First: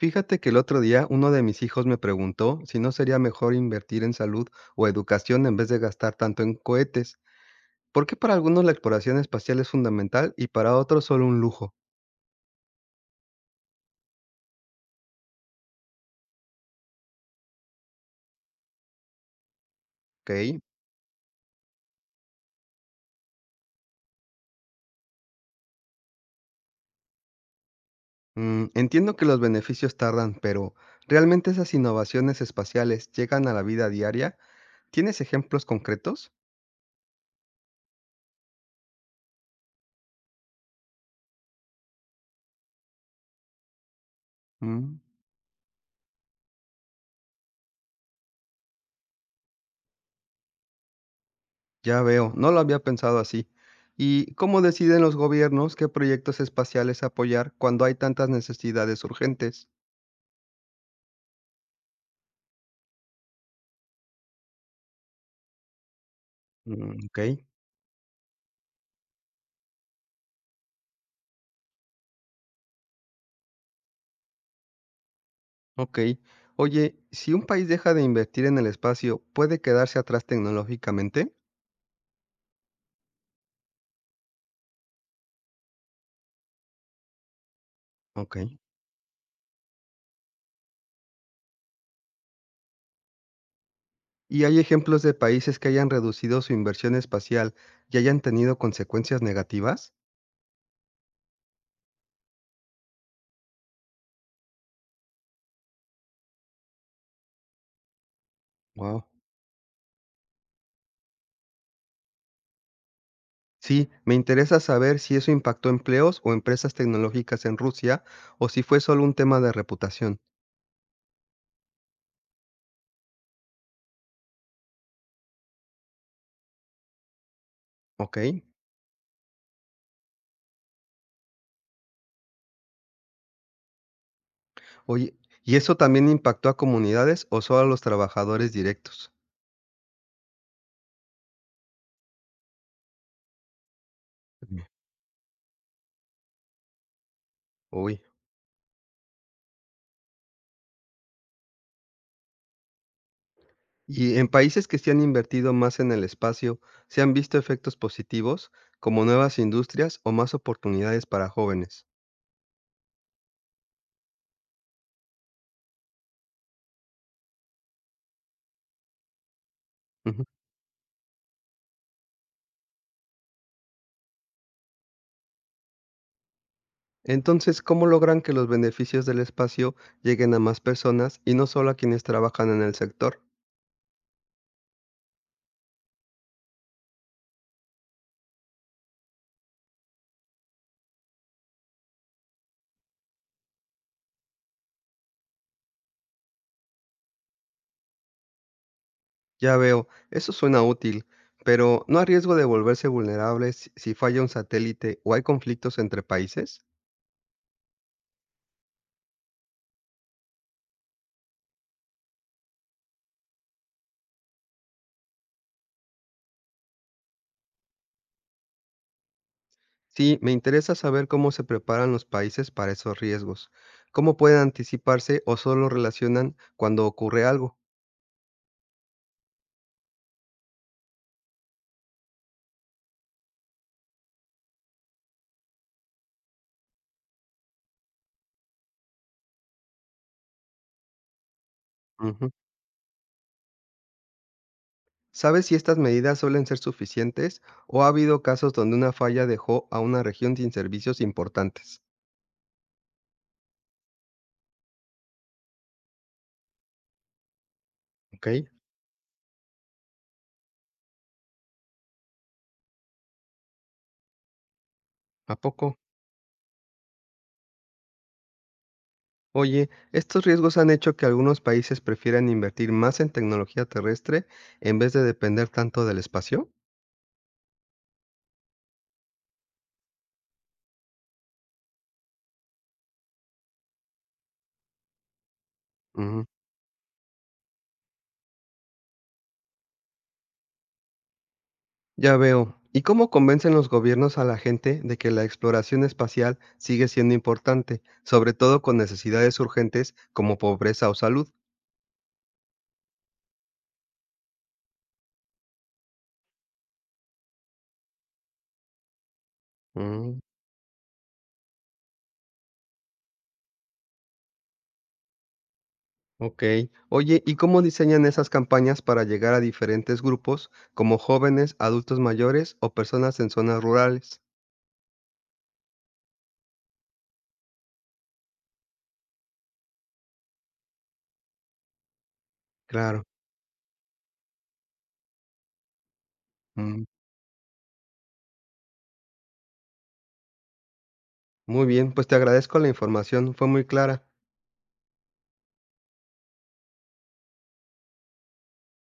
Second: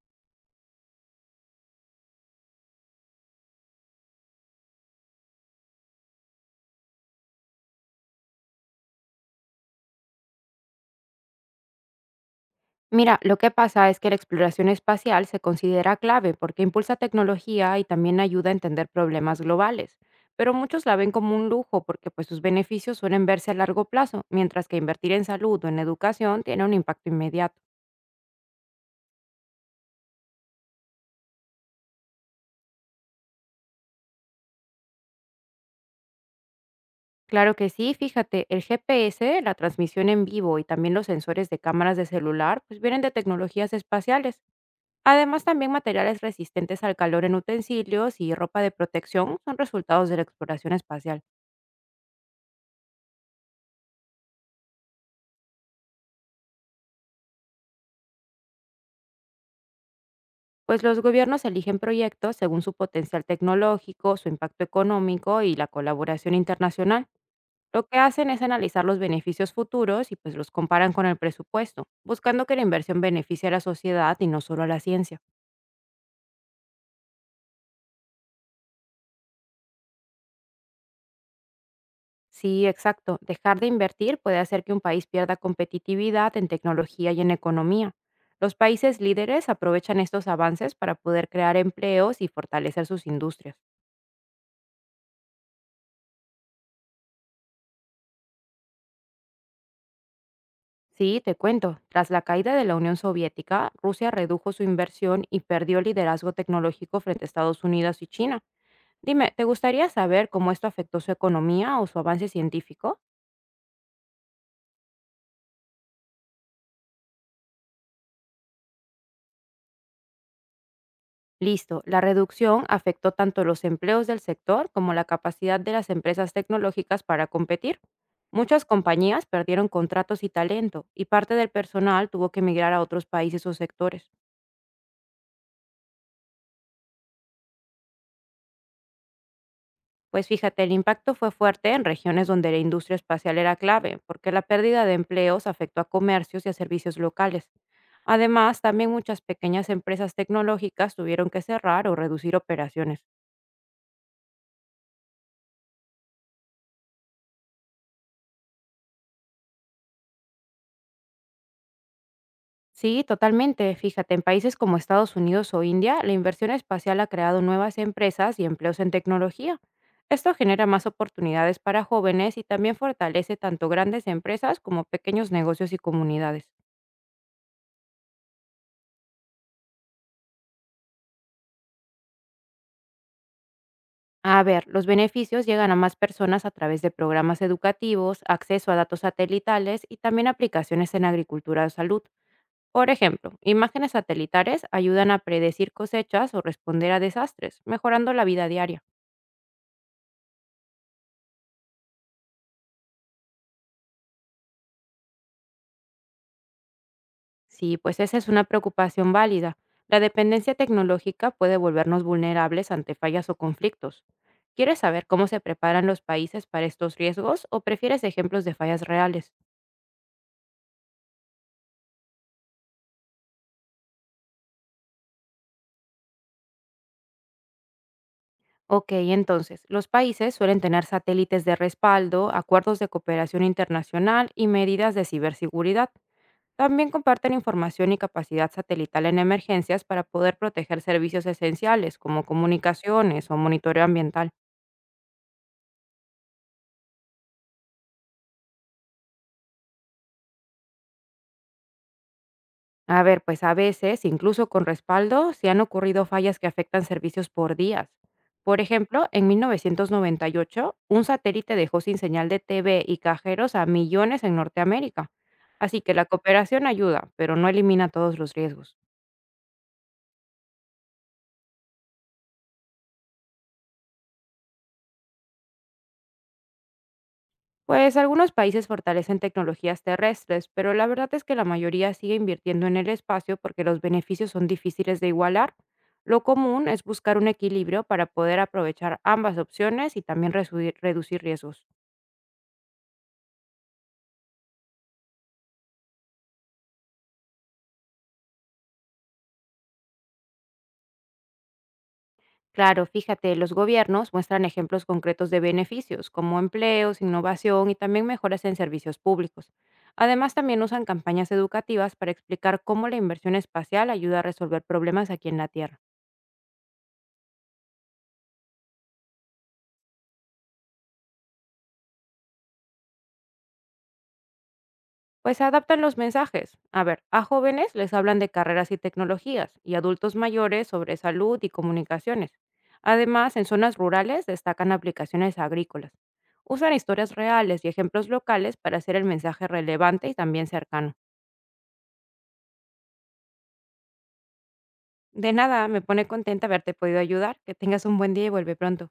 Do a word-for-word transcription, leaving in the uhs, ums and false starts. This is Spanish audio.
Fíjate que el otro día uno de mis hijos me preguntó si no sería mejor invertir en salud o educación en vez de gastar tanto en cohetes. ¿Por qué para algunos la exploración espacial es fundamental y para otros solo un lujo? Mira, lo que pasa es que la exploración espacial se considera clave porque impulsa tecnología y también ayuda a entender problemas globales, pero Ok. muchos la ven como un lujo porque pues sus beneficios suelen verse a largo plazo, mientras que invertir en salud o en educación tiene un impacto inmediato. Mm, entiendo que los beneficios tardan, pero ¿realmente esas innovaciones espaciales llegan a la vida diaria? ¿Tienes ejemplos concretos? Claro que sí, fíjate, el G P S, la transmisión en vivo y también los sensores de cámaras de celular pues vienen de tecnologías espaciales. Mm. Además, también materiales resistentes al calor en utensilios y ropa de protección son resultados de la exploración espacial. Ya veo, no lo había pensado así. ¿Y cómo deciden los gobiernos qué proyectos espaciales apoyar cuando hay tantas necesidades urgentes? Pues los gobiernos eligen proyectos según su potencial tecnológico, su impacto económico y la colaboración Mm, internacional. ok. Lo que hacen es analizar los beneficios futuros y pues los comparan con el presupuesto, buscando que la inversión beneficie a la sociedad y no solo a la ciencia. Ok. Oye, si un país deja de invertir en el espacio, ¿puede quedarse atrás tecnológicamente? Sí, exacto. Dejar de invertir puede hacer que un país pierda competitividad en tecnología y en economía. Ok. Los países líderes aprovechan estos avances para poder crear empleos y fortalecer sus industrias. ¿Y hay ejemplos de países que hayan reducido su inversión espacial y hayan tenido consecuencias negativas? Sí, te cuento. Tras la caída de la Unión Soviética, Rusia redujo su inversión y perdió el liderazgo tecnológico frente a Estados Unidos y China. Wow. Dime, ¿te gustaría saber cómo esto afectó su economía o su avance científico? Sí, me interesa saber si eso impactó empleos o empresas tecnológicas en Rusia o si fue solo un tema de reputación. Listo, la reducción afectó tanto los empleos del sector como la capacidad de las empresas tecnológicas para competir. Ok. Muchas compañías perdieron contratos y talento, y parte del personal tuvo que emigrar a otros países o sectores. Oye, ¿y eso también impactó a comunidades o solo a los trabajadores directos? Pues fíjate, el impacto fue fuerte en regiones donde la industria espacial era clave, porque la Mm. pérdida de empleos afectó a comercios y a servicios locales. Uy. Además, también muchas pequeñas empresas tecnológicas tuvieron que cerrar o reducir operaciones. Y en países que se han invertido más en el espacio, ¿se han visto efectos positivos, como nuevas industrias o más oportunidades para jóvenes? Sí, totalmente. Fíjate, en países como Estados Unidos o India, la inversión espacial ha creado nuevas empresas y empleos en tecnología. Ujú. Esto genera más oportunidades para jóvenes y también fortalece tanto grandes empresas como pequeños negocios y comunidades. Entonces, ¿cómo logran que los beneficios del espacio lleguen a más personas y no solo a quienes trabajan en el sector? A ver, los beneficios llegan a más personas a través de programas educativos, acceso a datos satelitales y también aplicaciones en agricultura o salud. Por ejemplo, imágenes satelitales ayudan a predecir cosechas o responder a desastres, mejorando la vida diaria. Ya veo, eso suena útil, pero ¿no hay riesgo de volverse vulnerables si si falla un satélite o hay conflictos entre países? Sí, pues esa es una preocupación válida. La dependencia tecnológica puede volvernos vulnerables ante fallas o conflictos. ¿Quieres saber cómo se preparan los países para estos riesgos o prefieres ejemplos de fallas reales? Sí, me interesa saber cómo se preparan los países para esos riesgos, cómo pueden anticiparse o solo relacionan cuando ocurre algo. Ok, entonces, los países suelen tener satélites de respaldo, acuerdos de cooperación internacional y medidas de ciberseguridad. También comparten información y capacidad satelital en emergencias para poder proteger servicios esenciales como Ujú. comunicaciones o monitoreo ambiental. ¿Sabes si estas medidas suelen ser suficientes o ha habido casos donde una falla dejó a una región sin servicios importantes? A ver, pues a veces, incluso con respaldo, se han ocurrido fallas que afectan servicios por días. Ok, Por ejemplo, en mil novecientos noventa y ocho, un satélite dejó sin señal de T V y cajeros a millones en Norteamérica. ¿a poco? Así que la cooperación ayuda, pero no elimina todos los riesgos. Oye, estos riesgos han hecho que algunos países prefieran invertir más en tecnología terrestre en vez de depender tanto del espacio. Pues algunos países fortalecen tecnologías terrestres, pero la verdad es que la mayoría sigue invirtiendo en el espacio porque los beneficios son difíciles de igualar. Lo común es buscar un equilibrio para poder aprovechar ambas opciones y también resu- reducir riesgos. Ya veo. ¿Y cómo convencen los gobiernos a la gente de que la exploración espacial sigue siendo importante, sobre todo con necesidades urgentes como pobreza o salud? Claro, fíjate, los gobiernos muestran ejemplos concretos de beneficios, como empleos, innovación y también mejoras en servicios públicos. Mm, Además, también usan campañas educativas para explicar cómo la inversión espacial ayuda a resolver problemas aquí en la Tierra. ok. Oye, ¿y cómo diseñan esas campañas para llegar a diferentes grupos, como jóvenes, adultos mayores o personas en zonas rurales? Pues adaptan los mensajes. A ver, a jóvenes les hablan de carreras y tecnologías y adultos mayores sobre salud y comunicaciones. Claro. Además, en zonas rurales destacan aplicaciones agrícolas. Usan Mm, historias reales y ejemplos locales para hacer el mensaje relevante y también cercano. muy bien, pues te agradezco la información, fue muy clara. De nada, me pone contenta haberte podido ayudar. Que tengas un buen día y vuelve pronto.